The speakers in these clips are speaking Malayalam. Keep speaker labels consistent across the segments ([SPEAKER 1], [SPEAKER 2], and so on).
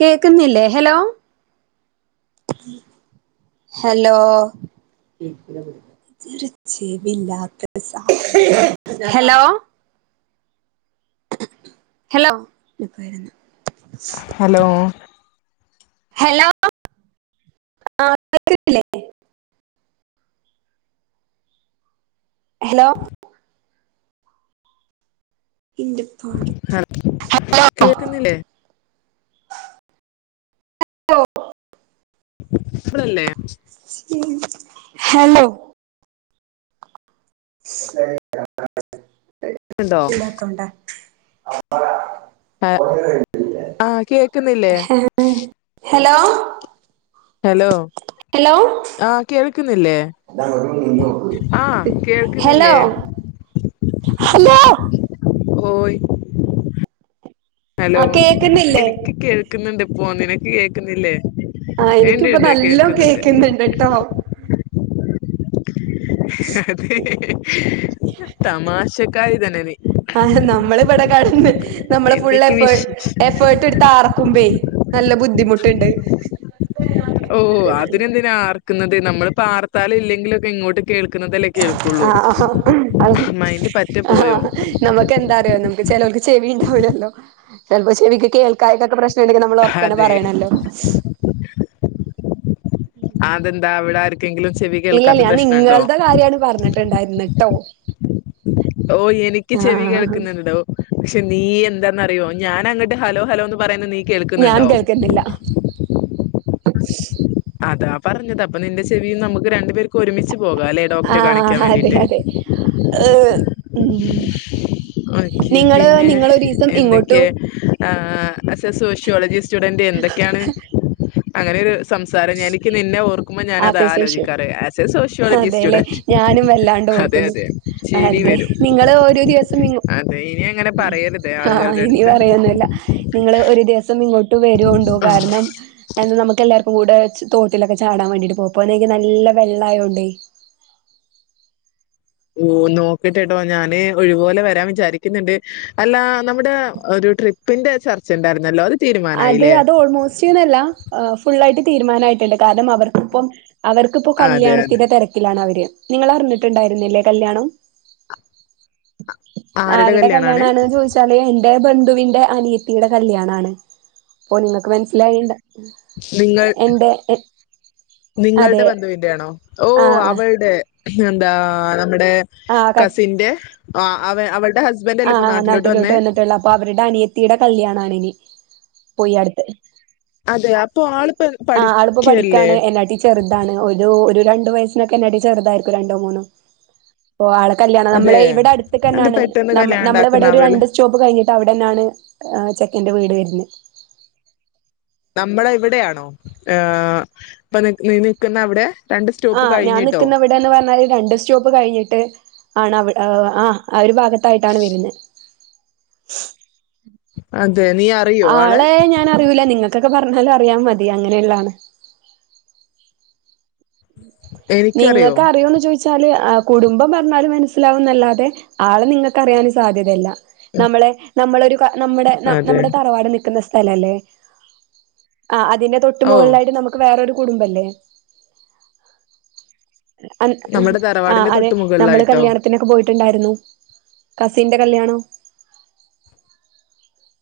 [SPEAKER 1] കേക്ക്ന്നില്ലേ ഹലോ ഹലോ ഇതൊരു ചെവിയില്ലാത്ത സാധനം ഹലോ ഹലോ ഇപ്പൊവരുന്നു
[SPEAKER 2] ഹലോ
[SPEAKER 1] ഹലോ ആ കേൾക്ക്ണില്ലേ ഹലോ ഇന്റെ പടച്ചോ ഹലോ
[SPEAKER 2] പിന്നില്ലേ മക്കളില്ലേ
[SPEAKER 1] ഹലോ [unintelligible]
[SPEAKER 2] ഉണ്ടോ
[SPEAKER 1] ഇതിലക്കൗണ്ടാ ആഹ്
[SPEAKER 2] ആഹ് ആഹ് കേക്കുന്നില്ലേ
[SPEAKER 1] [unintelligible] ഹലോ
[SPEAKER 2] ഹലോ
[SPEAKER 1] ഹലോ
[SPEAKER 2] ആ കേൾക്കുന്നില്ലേ
[SPEAKER 1] [unintelligible]
[SPEAKER 2] ആഹ്
[SPEAKER 1] ഹലോ
[SPEAKER 2] കേൾക്ക്ന്നില്ലേ
[SPEAKER 1] ഹലോ
[SPEAKER 2] ഓയ് ഹലോ
[SPEAKER 1] ആ കേക്കുന്നില്ലേ
[SPEAKER 2] എനിക്ക് കേൾക്ക്ന്ന്ണ്ടിപ്പോ നിനക്ക് കേക്ക്ന്നില്ലേ
[SPEAKER 1] ആഹ് എനിക്കിപ്പൊ നല്ലോം കേൾക്ക്ന്ന്ണ്ട്ട്ടോ
[SPEAKER 2] അതെ തമാഷക്കാരി തന്നെ നീ
[SPEAKER 1] ആ നമ്മള്വ്ടെ കെടന്ന് നമ്മള്
[SPEAKER 2] എന്തൊക്കെ
[SPEAKER 1] ഫുള്ളെഫേർ
[SPEAKER 2] വിശേഷം
[SPEAKER 1] എഫേർട്ടെട്ത്താർക്കുംപേ നല്ല ബുദ്ധിമുട്ട്ണ്ട്
[SPEAKER 2] ക്ക്ന്നത് നമ്മള് പാർത്താലും ഇല്ലെങ്കിലൊക്കെ ഇങ്ങോട്ട് കേൾക്കുന്നതല്ലേ കേൾക്കുള്ളൂ
[SPEAKER 1] ആഹ്
[SPEAKER 2] മൈൻഡ് പറ്റ പോയോ
[SPEAKER 1] നമുക്കെന്താറിയോ നമുക്ക് ചെലോൽക്ക് ചെവീണ്ടാവില്ലല്ലോ ചെലപ്പോ ചെവിക്ക് കേൾക്കായ്ക്കൊക്കെ പ്രശ്നണ്ടെങ്കി നമ്മളൊറക്കനെ
[SPEAKER 2] അതെ
[SPEAKER 1] പറയണല്ലോ
[SPEAKER 2] അതെന്താ അവിടാർക്കെങ്കിലും ചെവി കേൾക്കാത്ത പ്രശ്നുണ്ടോ
[SPEAKER 1] ക്കെയാണ് പറഞ്ഞത് ട്ട്ണ്ടായിരുന്ന്ട്ടോ
[SPEAKER 2] ഓ എനിക്ക് ചെവി
[SPEAKER 1] ആഹ്
[SPEAKER 2] കേൾക്കുന്ന്ണ്ടോ പക്ഷെ നീ എന്താന്നറിയോ ഞാൻ അങ്ങട്ട് ഹലോ ഹലോന്ന് പറയുന്ന നീ
[SPEAKER 1] ഞാൻ
[SPEAKER 2] കേൾക്കുന്നുണ്ടോ?
[SPEAKER 1] കേക്ക്ന്നില്ല
[SPEAKER 2] അതാ പറഞ്ഞത് അപ്പൊ നിന്റെ ചെവിയും നമുക്ക് രണ്ടു പേര്ക്കു ഒരുമിച്ച് പോകാല്ലെ
[SPEAKER 1] ആഹ് അതെ അതെ ഏഹ് ഉം
[SPEAKER 2] ഓക്കെ
[SPEAKER 1] നിങ്ങള് നിങ്ങളൊരിസം ഇങ്ങോട്ടു
[SPEAKER 2] ആ ആസ് എ സോഷ്യോളജി സ്റ്റുഡന്റ് എന്തൊക്കെയാണ് അങ്ങനൊരു സംസാരം എനിക്ക് നിന്നെ ഓർക്കുമ്പൊ ഞാനതാ
[SPEAKER 1] അതെ
[SPEAKER 2] ആലോജിക്കാറ് ആസ് എ സോഷ്യോളജി
[SPEAKER 1] അല്ലെ
[SPEAKER 2] സ്റ്റുഡന്റ്
[SPEAKER 1] ഞാനും വല്ലാണ്ട്
[SPEAKER 2] അതെ
[SPEAKER 1] ഓർക്കുന്നു
[SPEAKER 2] അതെ ചിരി
[SPEAKER 1] അതെ
[SPEAKER 2] വരും
[SPEAKER 1] നിങ്ങള് ഒരു ദിവസം ഇങ്ങ്
[SPEAKER 2] അതെ ഇനി അങ്ങനെ പറയരുത്
[SPEAKER 1] ആ
[SPEAKER 2] ആളുകളുടെ
[SPEAKER 1] ഇനി
[SPEAKER 2] അടുത്ത്
[SPEAKER 1] പറയൊന്നുല്ല നിങ്ങള് ഒരു ദിവസം ഇങ്ങോട്ട് വരുഒണ്ടോ
[SPEAKER 2] ആഹ്
[SPEAKER 1] കാരണം നമുക്കെല്ലാർ ക്കും കൂടെ തോട്ടിലൊക്കെ ചാടാൻ വേണ്ടിയിട്ട് പ്പൊപ്പോനെക്ക് നല്ല വെള്ളായോണ്ടേ
[SPEAKER 2] ഓ നോക്കിട്ടെട്ടോ ഞാന് ഒഴിവ്പോലെ വരാൻ വിചാരിക്ക്ന്ന്ണ്ട് അല്ല നമ്മുടെ ഒരു ട്രിപ് പ്പിന്റെ ചർച്ചണ്ടായിരുന്നല്ലോ അത്
[SPEAKER 1] അത്
[SPEAKER 2] തീരുമാനായില്ലേ
[SPEAKER 1] അത് ഓൾമോസ്റ്റ്ന്നല്ല ഫുള്ളായിട്ട് തീരുമാനമായിട്ടുണ്ട് കാരണം അവർ ഇപ്പം അവർക്കിപ്പോ
[SPEAKER 2] അതെ അതെ
[SPEAKER 1] കല്യാണത്തിന്റെ തിരക്കിലാണ് അവര് നിങ്ങ അറിഞ്ഞിട്ടുണ്ടായിരുന്നില്ലേ കല്യാണം ആരുടെ കല്യാണാണെന്ന് ചോദിച്ചാല് എന്റെ ബന്ധുവിന്റെ അനിയത്തിയുടെ കല്യാണാണ് അപ്പോ നിങ്ങൾക്ക് മനസ്സിലായീണ്ട
[SPEAKER 2] നിങ്ങൾ
[SPEAKER 1] എന്റെ അതെ
[SPEAKER 2] നിങ്ങളുടെ ബന്ധുവിന്റെയാണോ ഓ
[SPEAKER 1] ആഹ് ആഹ്
[SPEAKER 2] അവളുടെ എന്താ നമ്മുടെ
[SPEAKER 1] ആഹ്
[SPEAKER 2] കസിന്റെ അവ അവള്ടെ ഹസ്ബ
[SPEAKER 1] ആഹ് നാട്ടിലോട്ട് വന്നിട്ടേള്ളു അപ്പൊ അവരുടെ അനിയത്തിയുടെ കല്യാണാണിനി പോയി അടുത്ത്
[SPEAKER 2] അതെ അപ്പൊ ആളിപ്പോ
[SPEAKER 1] ആഹ് ആളിപ്പോ
[SPEAKER 2] പഠിക്കല്ലേ
[SPEAKER 1] പഠിക്കാണ് എന്നാട്ടി ചെറുതാണ് ഒരു ഒരു രണ്ടു വയസ്സിനൊക്കെ എന്നേട്ടി ചെറുതായിരിക്കും രണ്ടോ മൂന്നോ ആളെ കല്യാണം നമ്മള
[SPEAKER 2] അതെ
[SPEAKER 1] ഇവിടെ
[SPEAKER 2] അത്
[SPEAKER 1] അടുത്ത്ക്കന്നാണ്
[SPEAKER 2] പെട്ടെന്ന് കല്യാണം
[SPEAKER 1] നമ്മള ഇവിടെ
[SPEAKER 2] ഉണ്ടാക്കുന്ന
[SPEAKER 1] ഒരു
[SPEAKER 2] അവള്
[SPEAKER 1] രണ്ട് ഷോപ്പ് കഴിഞ്ഞിട്ട് അവിടെന്നാണ് ചെക്കന്റെ വീട് വരുന്നത്
[SPEAKER 2] നമ്മള ഇവിടെയാണോ ഇപ്പൊ നീ നിക്കുന്ന അവിടെ രണ്ട്
[SPEAKER 1] ആ
[SPEAKER 2] സ്റ്റോപ്പ്
[SPEAKER 1] ഞാൻ
[SPEAKER 2] കഴിഞ്ഞിട്ടോ
[SPEAKER 1] നിിക്കുന്ന ഇവിടെന്ന് പറഞ്ഞാല് രണ്ട് സ്റ്റോപ്പ് കഴിഞ്ഞിട്ട് ആണ് ആ ഒരു അട്ത്തായിട്ടാണ് വരുന്നത്
[SPEAKER 2] അതെ നീ
[SPEAKER 1] ആളെ ഞാൻ അറിയൂല നിങ്ങൾക്കൊക്കെ പറഞ്ഞാലും അറിയാം മതി അങ്ങനെള്ളതാണ്
[SPEAKER 2] എനിക്കറിയോ
[SPEAKER 1] നിങ്ങൾക്ക് അറിയോന്ന് ചോദ വച്ചാല് കുടുംബം പറഞ്ഞാല് മനസ്സിലാവുന്നല്ലാതെ ആളെ നിങ്ങൾക്ക് അറിയാൻ സാധ്യതയല്ല
[SPEAKER 2] ഉം,
[SPEAKER 1] നമ്മളെ നമ്മളൊരു നമ്മുടെ
[SPEAKER 2] അതെ
[SPEAKER 1] നമ്മുടെ തറവാട് നിൽക്കുന്ന സ്ഥലം അല്ലേ ആ അതിന്റെ തൊട്ട
[SPEAKER 2] ഓ
[SPEAKER 1] മുകളിലായിട്ട് നമുക്ക് വേറൊരു കുടുംബം അല്ലേ
[SPEAKER 2] നമ്മുടെ
[SPEAKER 1] ആ്
[SPEAKER 2] തറവാടിന്റെ
[SPEAKER 1] അതെ
[SPEAKER 2] തൊട്ട്
[SPEAKER 1] നമ്മള്
[SPEAKER 2] മുകളിലായിട്ടോ
[SPEAKER 1] കല്യാണം ത്തിനൊക്കെ പോയിട്ടുണ്ടായിരുന്നു കസിന്റെ കല്യാണോ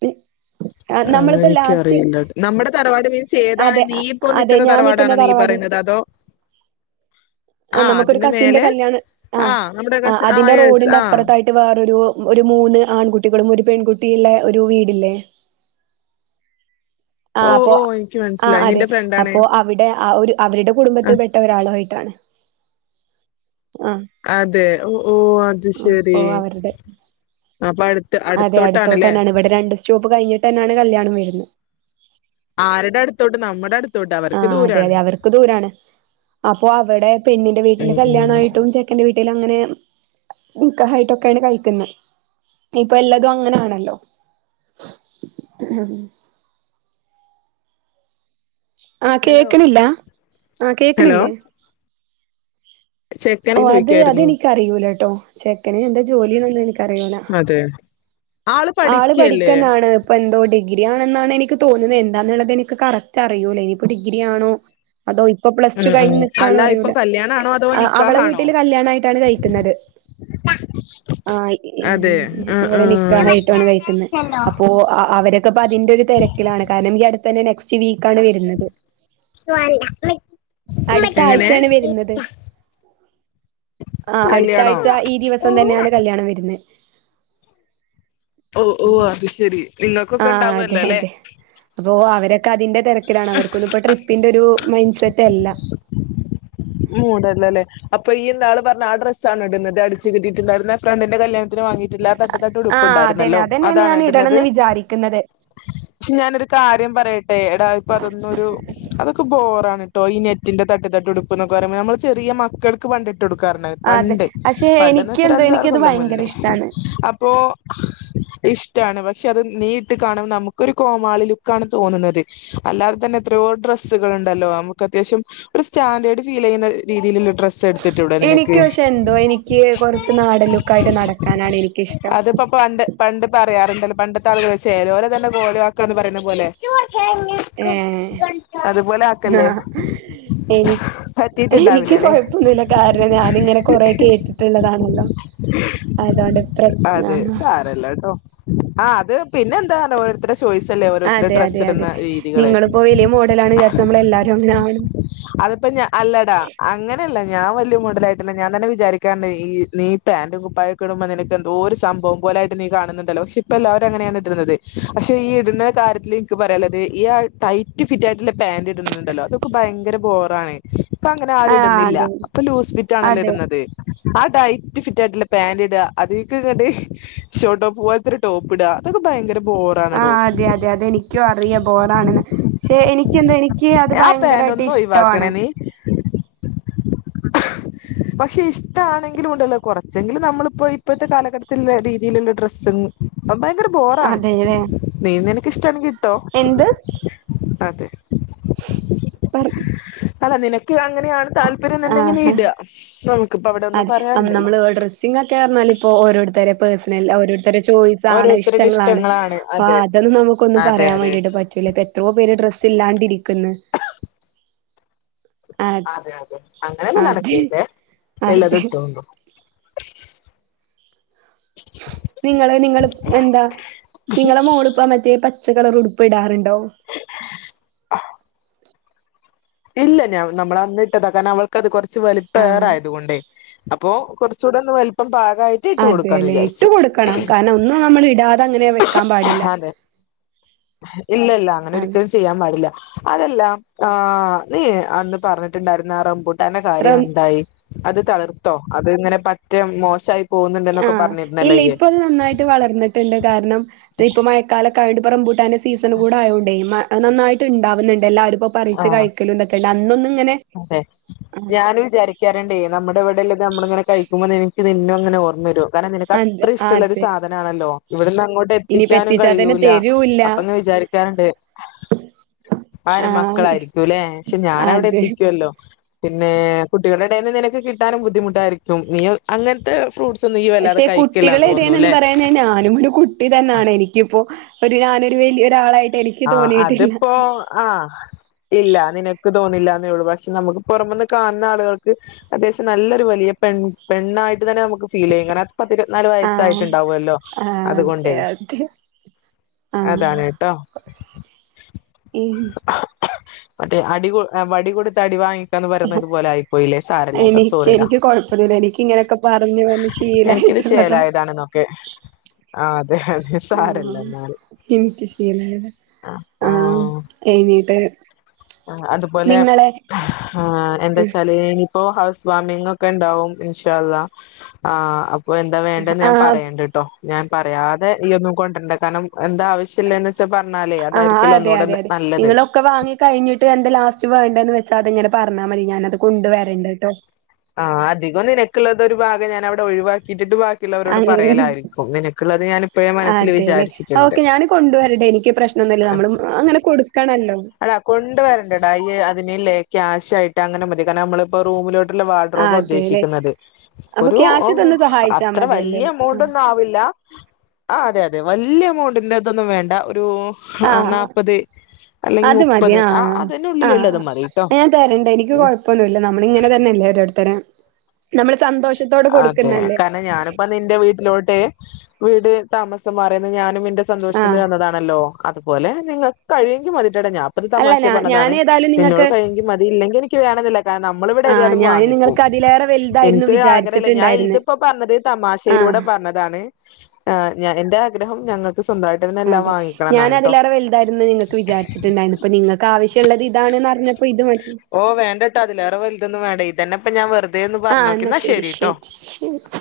[SPEAKER 1] പി
[SPEAKER 2] ആ എനിക്കറിയില്ല നമ്മുടെ തറവാട് മീൻസ് ഏതാണ്
[SPEAKER 1] അതെ
[SPEAKER 2] നീ ഇപ്പോ
[SPEAKER 1] അതെ
[SPEAKER 2] നിൽക്കുന്ന
[SPEAKER 1] ഞാൻ
[SPEAKER 2] തറവാടാണോ നീ പറയുന്നത് അതൊ
[SPEAKER 1] ആ നമുക്കൊരു കസിന്റെ
[SPEAKER 2] മേലെ
[SPEAKER 1] കല്യാണം ആ
[SPEAKER 2] ആഹ് നമ്മുടെ
[SPEAKER 1] ആ
[SPEAKER 2] കസി ആഹ്
[SPEAKER 1] അതിന്റെ
[SPEAKER 2] യെസ്
[SPEAKER 1] റോഡിന്റെ
[SPEAKER 2] ആഹ്
[SPEAKER 1] അപ്പുറത്തായിട്ട് വേറൊരു ഒരു മൂന്ന് ആൺകുട്ടികളും ഒരു പെൺകുട്ടി ഒരു വീടില്ലേ ആ
[SPEAKER 2] ഓ
[SPEAKER 1] അപ്പോ
[SPEAKER 2] ഓ എനിക്ക്
[SPEAKER 1] ആ
[SPEAKER 2] മനസ്സിലായി
[SPEAKER 1] അതെ
[SPEAKER 2] നിന്റെ ഫ്രണ്ടാണ്
[SPEAKER 1] അപ്പോ അവിടെ ആ ഒരു അവരുടെ കുടുംബത്തിൽ
[SPEAKER 2] ആഹ്
[SPEAKER 1] പെട്ട ഒരാളയിട്ടാണ് ആ
[SPEAKER 2] അതെ ഓ ഓ അത്
[SPEAKER 1] അപ്പോ
[SPEAKER 2] ശരി
[SPEAKER 1] അവരുടെ
[SPEAKER 2] ആ പഠ
[SPEAKER 1] അതെ അടുത്തോട്ട് തന്നാണ് ഇവിടെ രണ്ട് സ്റ്റോപ്പ് കഴിഞ്ഞിട്ട് തന്നാണ് കല്യാണം വരുന്നത്
[SPEAKER 2] ആരുടെ അടുത്തോട്ട് നമ്മുടെ അടുത്ത്
[SPEAKER 1] ആ അതെ അതെ അവർക്ക് ദൂരാണ് അപ്പൊ അവിടെ പെണ്ണിന്റെ
[SPEAKER 2] ഉം
[SPEAKER 1] വീട്ടില്
[SPEAKER 2] ഉം
[SPEAKER 1] കല്യാണായിട്ടും ചെക്കന്റെ വീട്ടിൽ അങ്ങനെ നിക്കഹായിട്ടൊക്കെയാണ് കഴിക്കുന്നത് ഇപ്പൊ എല്ലാതും അങ്ങനൊണല്ലോ ഉം ആ കേൾക്കണില്ല ആഹ
[SPEAKER 2] ഹലോ
[SPEAKER 1] കേൾക്കണില്ലേ
[SPEAKER 2] ചെക്കൻ
[SPEAKER 1] ഓ അത്
[SPEAKER 2] ചോദിക്കായിരുന്നു
[SPEAKER 1] അതെനിക്കറിയൂല കേട്ടോ ചെക്കന് എന്താ ജോലിന്നൊന്നും എനിക്കറിയൂല
[SPEAKER 2] അതെ
[SPEAKER 1] ആള് പഠിക്കന്നാണ് അപ്പൊ എന്തോ ഡിഗ്രി ആണെന്നാണ് എനിക്ക് തോന്നുന്നത് എന്താന്നുള്ളത് എനിക്ക് കറക്റ്റ് അറിയൂല്ലേ ഇനിയിപ്പോ ഡിഗ്രി ആണോ അതോ ഇപ്പൊ പ്ലസ് ടു
[SPEAKER 2] ഉം ഉം
[SPEAKER 1] കഴിഞ്ഞു നിക്കാണ്
[SPEAKER 2] അല്ല ഇപ്പൊ
[SPEAKER 1] അറിയൂല
[SPEAKER 2] കല്യാണാണോ അതോ
[SPEAKER 1] അവളെ
[SPEAKER 2] നിക്കാഹാണോ
[SPEAKER 1] വീട്ടില് കല്യാണ ആയിട്ടാണ് കഴിക്കുന്നത് ആഹ
[SPEAKER 2] അതെ ആഹ്
[SPEAKER 1] ഇവിടെ നി
[SPEAKER 2] ആഹ്
[SPEAKER 1] ഹായിട്ടാണ് കഴിക്കുന്നത് അപ്പോ അവരൊക്കെപ്പ അതിന്റെ ഒരു തിരക്കിലാണ് കാരണം എടു തന്നെ നെക്സ്റ്റ് വീക്ക ആണ് വരുന്നത്
[SPEAKER 2] എനിക്ക് വേണ്ട
[SPEAKER 1] അടുത്ത ആഴ്ചയാണ് വരുന്നത് ആ അടുത്ത
[SPEAKER 2] കല്യാണോ
[SPEAKER 1] ആഴ്ച ഈ ദിവസം തന്നെയാണ് കല്ല്യാണം വരുന്നത്
[SPEAKER 2] ഓഹ് ഓഹ് അത് ശെരി നിങ്ങക്കൊക്കെ ഇണ്ടാവുവല്ലോല്ലെ
[SPEAKER 1] അപ്പൊ അവരൊക്കെ അതിന്റെ തെരക്കിലാണ് അവർക്കൊന്നിപ്പൊ ട്രിപ്പിന്റെ ഒരു മൈൻഡ് സെറ്റ് അല്ല
[SPEAKER 2] മൂടല്ലല്ലേ അപ്പൊ ഈയ് ഇന്നാള് പറഞ്ഞ ആ ഡ്രസ്സാണൊ ഇടുന്നത് അടിച്ച് കിട്ടിയിട്ടിണ്ടാരുന്ന ഫ്രണ്ടിന്റെ കല്യാണത്തിന് വാങ്ങിയിട്ടില്ലാ തട്ട് തട്ട്
[SPEAKER 1] ആഹ് അതന്നെ
[SPEAKER 2] ഉടുപ്പുണ്ടാരുന്നല്ലോ
[SPEAKER 1] അതന്നെയാണ്
[SPEAKER 2] അതാണ
[SPEAKER 1] ഞാൻ
[SPEAKER 2] ഇടുന്നത്
[SPEAKER 1] ഇടണംന്ന് വിചാരിക്കുന്നത്
[SPEAKER 2] പക്ഷെ ഞാനൊരു കാര്യം പറയട്ടെ എടാ ഇപ്പൊ അതൊന്നൊരു അതൊക്കെ ബോറാണ് ട്ടോ ഈ നെറ്റിന്റെ തട്ടിതട്ടുടുപ്പ് ന്നൊക്കെ പറയമ്പൊ നമ്മള് ചെറീയ മക്കൾക്ക് പണ്ടിട്ട് കൊടുക്കാറിണ്ടാര്ന്ന്
[SPEAKER 1] അതെ
[SPEAKER 2] പണ്ട്
[SPEAKER 1] പക്ഷെ
[SPEAKER 2] പണ്ടന്ന്
[SPEAKER 1] എനിക്ക്
[SPEAKER 2] വെച്ച ഒരു
[SPEAKER 1] എന്തോ
[SPEAKER 2] അഞ്ചാറ്
[SPEAKER 1] എനിക്കത്
[SPEAKER 2] കൊല്ലം
[SPEAKER 1] ഭയങ്കര
[SPEAKER 2] മുന്നേ
[SPEAKER 1] ഇഷ്ടാണ്
[SPEAKER 2] അപ്പോ ഇഷ്ടാണ് പക്ഷെ അത് നീയിട്ട് കാണുമ്പ നമുക്കൊരു കോമാളി ലുക്കാണ് തോന്നുന്നത് അല്ലാതെ തന്നെ എത്രയോ ഡ്രസ്സുകളുണ്ടല്ലോ നമുക്ക് അത്യാശ്യം ഒരു സ്റ്റാൻഡേർഡ് ഫീലെയ്യുന്ന രീതിലിള്ള ഡ്രസ് എടുത്ത്
[SPEAKER 1] എനിക്ക് പക്ഷെ എന്തോ എനിക്ക് കൊറച്ച് നാടൻ ലുക്കായിട്ട് നടക്കാനാണ് എനിക്കിഷ്ടം
[SPEAKER 2] അതിപ്പോ പണ്ട് പണ്ട് പറയാറുണ്ടല്ലോ പണ്ടത്തെ ആളുകള് ചേലോരതന്നെ കോലവാക്കാന്ന് പറയുന്ന പോലെ
[SPEAKER 1] ഏഹ്
[SPEAKER 2] അതുപോലെ ആക്കല്ലേ
[SPEAKER 1] ആഹ് എനി എനിക്ക്
[SPEAKER 2] പറ്റിട്ടുണ്ടാവില്ലല്ലേ
[SPEAKER 1] കൊഴപ്പൊന്നൂല്ല കാരണം ഞാനിങ്ങനെ കൊറെ കേട്ടിട്ടിള്ളതാണല്ലോ അതോണ്ട് പ്ര ആഹ്
[SPEAKER 2] ആഹ് അത് പിന്നെന്താ ഓരോരുത്തര്ടെ
[SPEAKER 1] അതെ അതെ അതെ നിങ്ങളിപ്പോ വലിയ മോഡലാണ് വിചാരിച്ച് നമ്മളെല്ലാരും അങ്ങനാവണം
[SPEAKER 2] അതിപ്പൊ ഞാ അല്ലടാ അങ്ങനല്ല ഞാൻ വല്യ മോഡലായിട്ടില്ല ഞാൻ തന്നെ വിചാരിക്കാറ്ണ്ട് ഈ നീ പാന്റും കുപ്പായൊക്കെ ഇടുമ്പോ നിനക്ക് എന്തോ ഒരു സംഭവം പോലായിട്ട് നീ കാണുന്നിണ്ടല്ലൊ പക്ഷെ ഇപ്പ എല്ലാരും അങ്ങനെയാണ് ഇടുന്നത് പക്ഷെ ഈ ഇടുന്ന കാര്യത്തില് എൻക്ക് പറയാള്ളത് ഈ ആഹ് ടൈറ്റ് ഫിറ്റായിട്ടിള്ള പാാന്റ് ഇടുന്നുണ്ടല്ലോ അത് ഒക്കെ ഭയങ്കര ബോറാണ് ഇപ്പങ്ങനെ ആരും
[SPEAKER 1] ആഹ്
[SPEAKER 2] ഇടുന്നില്ല
[SPEAKER 1] അതെ
[SPEAKER 2] അപ്പൊ ലൂസ് ഫിറ്റാണല്ലോ
[SPEAKER 1] അതെ
[SPEAKER 2] ഇടുന്നത് ആഹ് ടൈറ്റ് ഫിറ്റായിട്ടിള്ള പാന്റിടാ അതീക്കിങ്ങട്ട് ഷോർട്ടോപ്പ്പോലത്തെ ടോപ്പ് ഇട്കാ അതൊക്കെ ഭയങ്കര ബോറാണടോ
[SPEAKER 1] എനിക്കു അറിയാ ബോറാണെന്ന് പക്ഷെ എനിക്കെന്തൊ എനിക്ക് അത്
[SPEAKER 2] ആ പാന്റ്
[SPEAKER 1] ഭയങ്കരായിട്ട്
[SPEAKER 2] ഒന്ന്
[SPEAKER 1] ഇഷ്ടവാണ്
[SPEAKER 2] ഒഴിവാക്കണേ നീ പക്ഷെ ഇഷ്ടാണെങ്കിലും ഉണ്ടല്ലോ കൊറച്ചെങ്കിലും നമ്മളിപ്പോ ഇപ്പത്തെ കാലഘട്ടത്തിലിള്ള രീതിലുള്ള ഡ്രസ്സും ഭയങ്കര ബോറാണ്
[SPEAKER 1] അതേല്ലേ
[SPEAKER 2] നീ നിക്കിഷ്ടാണെങ്കി ഇട്ടോ അതെ
[SPEAKER 1] പ
[SPEAKER 2] അതാ നിനക്ക് അങ്ങനെയാണ് താല്പര്യം എന്നുണ്ടെങ്കി നി
[SPEAKER 1] ആഹ്
[SPEAKER 2] ഇടാ ക്കിപ്പ അവിടൊന്നും പറയാനില്ലല്ലോ
[SPEAKER 1] സ്സിങ്ങൊക്കേന്നറഞ്ഞാല് ഇപ്പോ ഓരോരുത്തരെ പേർസണൽ ഓരോരുത്തരെ ചോയ്സ് സാണ്
[SPEAKER 2] ഓരോരുത്തരുടെ
[SPEAKER 1] ഇഷ്ടങ്ങളാണ് അപ്പൊ
[SPEAKER 2] അതെ
[SPEAKER 1] അതൊന്നും നമുക്കൊന്നും
[SPEAKER 2] അതെ
[SPEAKER 1] പറയാൻ
[SPEAKER 2] അതെ
[SPEAKER 1] വേണ്ടിട്ട് പറ്റ റ്റില്ല ഇപ്പൊ എത്രോ പേര് ഡ്രസ്സ് ഇല്ലാണ്ടിരിക്കുന്ന് ആഹ്
[SPEAKER 2] അതെ അതെ അങ്ങനൊന്നും
[SPEAKER 1] അതെ
[SPEAKER 2] നടക്കരുതെ
[SPEAKER 1] അതെ
[SPEAKER 2] ഇള്ളതിട്ടോ
[SPEAKER 1] നിങ്ങള് നിങ്ങള് എന്താ നിങ്ങളെ മോളിപ്പം മറ്റേ പച്ചക്കളറുടു പ്പിടാറിണ്ടോ
[SPEAKER 2] ഇല്ല ഞാൻ നമ്മള അന്നിട്ടതാ കാരണ അവൾക്കത് കൊറച്ച്
[SPEAKER 1] ആഹ്
[SPEAKER 2] വലിപ്പേറാ ആയതുകൊണ്ടേ അപ്പൊ കൊറച്ചൂടൊന്ന് വലിപ്പം പാക
[SPEAKER 1] അതേല്ലെ ഇട്ട് കൊടുക്കണം കാരണം ഒന്നും നമ്മൾ ഇടാതെ അങ്ങനെ വെക്കാൻ പാടില്ല
[SPEAKER 2] ഇല്ലില്ല അങ്ങനെ
[SPEAKER 1] അതെ
[SPEAKER 2] ഒരിക്കലും ചെയ്യാൻ പാടില്ല അതല്ല ആഹ് നീ അന്ന് പറഞ്ഞിട്ടുണ്ടാരുന്ന ആഹ് റമ്പൂട്ടാന്റെ കാര്യം
[SPEAKER 1] റം
[SPEAKER 2] എന്തായി അത് തളിർത്തോ അത് ഇങ്ങനെ പറ്റെ മോശായി
[SPEAKER 1] ആഹ് ഇല്ല ഇപ്പത് നന്നായിട്ട് വളർന്നിട്ടിണ്ട് കാരണം ഇപ്പം മഴക്കാലൊക്കായോണ്ട് ഇപ്പം റമ്പൂട്ടാന്റെ സീസൺ കൂടെ ആയോണ്ടേ നന്നായിട്ട് ഉണ്ടാവ്ന്നുണ്ട് എല്ലാരുപ്പൊ പറിച്ച്
[SPEAKER 2] ആഹ്
[SPEAKER 1] കഴിക്കലുണ്ടെക്കെണ്ട് അന്നൊന്നു ഇങ്ങനെ
[SPEAKER 2] അതെ
[SPEAKER 1] ആഹ്
[SPEAKER 2] ഞാനു വിചാരിക്കാറിണ്ടേ നമ്മുടെ ഇവിടിള്ളത് നമ്മളിങ്ങനെ കഴിക്കുമ്പൊ നിന നിക്ക് നിന്നെങ്ങനെ ഓർമ്മ വരും കാരണം നിനക്ക് അത്ര
[SPEAKER 1] അതെ
[SPEAKER 2] ഇഷ്ടമുള്ളരു
[SPEAKER 1] അതെ
[SPEAKER 2] സാധനമാണല്ലോ ഇവിടുന്ന് അങ്ങോട്ട്
[SPEAKER 1] ഇനിയിപ്പ
[SPEAKER 2] എത്തിക്കാനും
[SPEAKER 1] എത്തിച്ചാ തന്നെ
[SPEAKER 2] കഴിയൂല്ല
[SPEAKER 1] തരൂല്ല
[SPEAKER 2] അപ്പൊ അങ്ങ് വിചാരിക്ക ക്കാറ്ണ്ട് ആരാ
[SPEAKER 1] ആഹ് അതെ
[SPEAKER 2] മക്കളായിരിക്കുല്ലേ പക്ഷെ ഞനവിടെ
[SPEAKER 1] അതെ
[SPEAKER 2] എത്തിക്കുവ ല്ലോ പിന്നെ കുട്ടികളുടെ ഇടന്ന് നിനക്ക് കിട്ടാനും ബുദ്ധിമുട്ടായിരിക്കും നീ അങ്ങനത്തെ ഫ്രൂട്സ് ഒന്നും ഇ
[SPEAKER 1] പക്ഷെ കുട്ടികള എടയേന്ന് പറയാന് ഞാനും ഒരു കു ഇതന്നെയാണ് എനിക്കിപ്പോ ഒരു ഞാനൊരു വലിയ ഒരാളായിട്ട് എനിക്ക്
[SPEAKER 2] ആഹ്
[SPEAKER 1] തോന്നിയിട്ടില്ല
[SPEAKER 2] അതിപ്പോ ആഹ് ഇല്ല നിനക്ക് തോന്നില്ല എന്നേ ഉള്ളൂ പക്ഷെ നമുക്ക് പുറമൊന്ന് കാണുന്ന ആളുകൾക്ക് അത്യാവശ്യം നല്ലൊരു വലിയ പെൺ പെണ്ണായിട്ട് തന്നെ നമുക്ക് ഫീൽ ചെയ്യും കാ പത്തി ഇരുപത്‌നാല്
[SPEAKER 1] ആഹ്
[SPEAKER 2] വയസ്സായിട്ടുണ്ടാവല്ലോ
[SPEAKER 1] ആഹ് അതെ
[SPEAKER 2] അതുകൊണ്ടേ
[SPEAKER 1] അതെ ആഹ്
[SPEAKER 2] അതാണ് കേട്ടോ
[SPEAKER 1] ഉം
[SPEAKER 2] മറ്റേ അടി വടി കൊടുത്ത അടി വാങ്ങി ന്ന് പറയുന്നതു പോലെ ആയി പോയില്ലേ സാരല്ലാട്ടോ
[SPEAKER 1] എനിക്ക്
[SPEAKER 2] സോറിയടാ
[SPEAKER 1] എനിക്ക് കൊഴപ്പൊന്നുല്ല എനിക്ക് ഇങ്ങനെയൊക്കെ പറഞ്ഞ് പറഞ്ഞ്
[SPEAKER 2] എനിക്കിത്
[SPEAKER 1] ശീലായിട്ടുള്ളതാ
[SPEAKER 2] ചേലായതാണെന്നൊക്കെ ആ അതെ അതെ സാരല്ല
[SPEAKER 1] ആഹ്
[SPEAKER 2] എന്നാല്
[SPEAKER 1] എനിക്ക് ശീലായത്
[SPEAKER 2] അപ്പൊ
[SPEAKER 1] ആഹ് എന്നീട്ട്
[SPEAKER 2] ആ അതുപോലെ ആ എന്താച്ചാല് ഇനി ഇപ്പോ ഹൗസ് വാമിംഗ് ഒക്കെ ഉണ്ടാവും ഇൻഷാ അള്ളാഹ് അപ്പ എന്താ വേണ്ടന്ന് ഞാൻ
[SPEAKER 1] ആഹ്
[SPEAKER 2] പറയേണ്ട കേട്ടോ ഞാൻ പറയാതെ ഈ ഒന്നും കൊണ്ട്രണ്ട കാരണം എന്താ ആവശ്യം ശ്യള്ളെ വെച്ചാ പറഞ്ഞാലേ അതായിരിക്കല്ലോ ഒന്നുകൂടെ നല്ലത്
[SPEAKER 1] ഒക്കെ വാങ്ങി കഴിഞ്ഞിട്ട് എന്താ ലാസ്റ്റ് വേണ്ടന്ന് വെച്ചാ അത് ഇങ്ങനെ പറഞ്ഞാ മതി ഞാനത് കൊണ്ട് വരണ്ട് കേട്ടോ
[SPEAKER 2] ആഹ് അധികം നിനക്കുള്ളത് ഒരു ഭാഗം ഞാനൻ അവിടെ ഒഴിവാക്കിയിട്ടിട്ട് ബാക്കി ബാക്കിയുള്ളവരോട് പറയലായിരിക്കും നിനക്കുള്ളത് ഞാനിപ്പോഴേ മനസ്സിൽ
[SPEAKER 1] അതെല്ലേ
[SPEAKER 2] വിചാരിച്ചിട്ടുണ്ട്
[SPEAKER 1] നന്നല്ല നമ്മളും അങ്ങനെ കൊടുക്കണല്ലോ
[SPEAKER 2] അടാ കൊണ്ട് വരണ്ടടാ ഈ അതിനല്ലേ ക്യാഷ് ആയിട്ട് അങ്ങനെ മതി കാരണം നമ്മളിപ്പോ റൂമിലോട്ട് ക്ക്ള്ള വാഡ്റോപ
[SPEAKER 1] ആഹ് അതെല്ലേ
[SPEAKER 2] ഉദ്ദേശിക്കുന്നത്
[SPEAKER 1] അപ്പൊ
[SPEAKER 2] ഒരു
[SPEAKER 1] ക്യാഷ് തന്ന് സഹായിച്ചാ
[SPEAKER 2] അത്ര
[SPEAKER 1] മതിയല്ലേ
[SPEAKER 2] വല്യ എമൗണ്ട്
[SPEAKER 1] ആഹ്
[SPEAKER 2] ഒന്നും ആവില്ല ആ അതെ അതെ വല്യയ എമൗണ്ടിന്റെ ഇതൊന്നും വേണ്ട ഒരു
[SPEAKER 1] ആഹ്
[SPEAKER 2] നാല്പത്
[SPEAKER 1] അത് മതി ആ ആ
[SPEAKER 2] അതിനുള്ളിലുള്ളത് മതിട്ടോ
[SPEAKER 1] ഞാൻ തരണ്ട് എനിക്ക് കൊഴപ്പ പ്പൊന്നുല്ല നമ്മള് ഇങ്ങനെ തന്നെല്ലേ ഓരോരുത്തരെ നമ്മള് സന്തോഷത്തോടെ
[SPEAKER 2] അതെ
[SPEAKER 1] കൊടുക്കുന്നല്ലേ
[SPEAKER 2] കാരണം ഞാനിപ്പ നിന്റെ വീട്ടിലോട്ട് വീട് താമസം മാറിയുന്നത് ഞാനും എന്റെ സന്തോഷത്തിന്
[SPEAKER 1] ആഹ്
[SPEAKER 2] തന്നതാണ് ല്ലോ അതുപോലെ നിങ്ങൾക്ക് കഴിയെങ്കി മതിട്ടട ഞാ ഇപ്പ
[SPEAKER 1] അല്ല
[SPEAKER 2] തമാശെ
[SPEAKER 1] ഞാ
[SPEAKER 2] പറഞ്ഞതാണ് നി
[SPEAKER 1] ഞാനേതായാലും
[SPEAKER 2] എന്നോട്
[SPEAKER 1] നിങ്ങൾക്ക്
[SPEAKER 2] കഴിയെങ്കിൽ മതി ഇല്ലെങ്കിൽ എനിക്ക് വേണംന്നില്ല നമ്മള് ഇവിടെ
[SPEAKER 1] ആഹ്
[SPEAKER 2] ഏതായാലും
[SPEAKER 1] ഞാന്
[SPEAKER 2] വാങ്ങിക്കും
[SPEAKER 1] നിങ്ങൾക്ക് അതിലേറെ വലുതായിരുന്നു
[SPEAKER 2] ഇൻക്ക് ല്ലേ ഞാൻ
[SPEAKER 1] വിചാരിച്ചിട്ടുണ്ടായിരുന്നെ
[SPEAKER 2] ഇതിപ്പോ പറഞ്ഞത്
[SPEAKER 1] ആഹ്
[SPEAKER 2] തമാശയിലൂടെ പറഞ്ഞതാണ് എന്റെ ആഗ്രഹം ഞങ്ങൾക്ക് സ്വന്തായിട്ടെന്നെ
[SPEAKER 1] അതെ ഞാൻ അതിലേറെ വലുതായിരുന്നു നിങ്ങൾക്ക് വിചാരിച്ചിട്ടുണ്ടായിരുന്നത് അപ്പൊ നിങ്ങൾക്ക് ആവശ്യമുള്ളത് ഇതാണ്ന്ന് അറിഞ്ഞപ്പോ ഇത് മതി
[SPEAKER 2] ഓ വേണ്ടട്ടോ അതിലേറെ വലുതൊന്നും വേണ്ട ഇതന്നെപ്പം ഞാൻ വെറുതൊന്ന്
[SPEAKER 1] ആഹ്
[SPEAKER 2] പറഞ്ഞോക്കാ
[SPEAKER 1] എന്നാ
[SPEAKER 2] ന്നാ
[SPEAKER 1] ശരി
[SPEAKER 2] ശരിട്ടോ
[SPEAKER 1] ശരി ശരി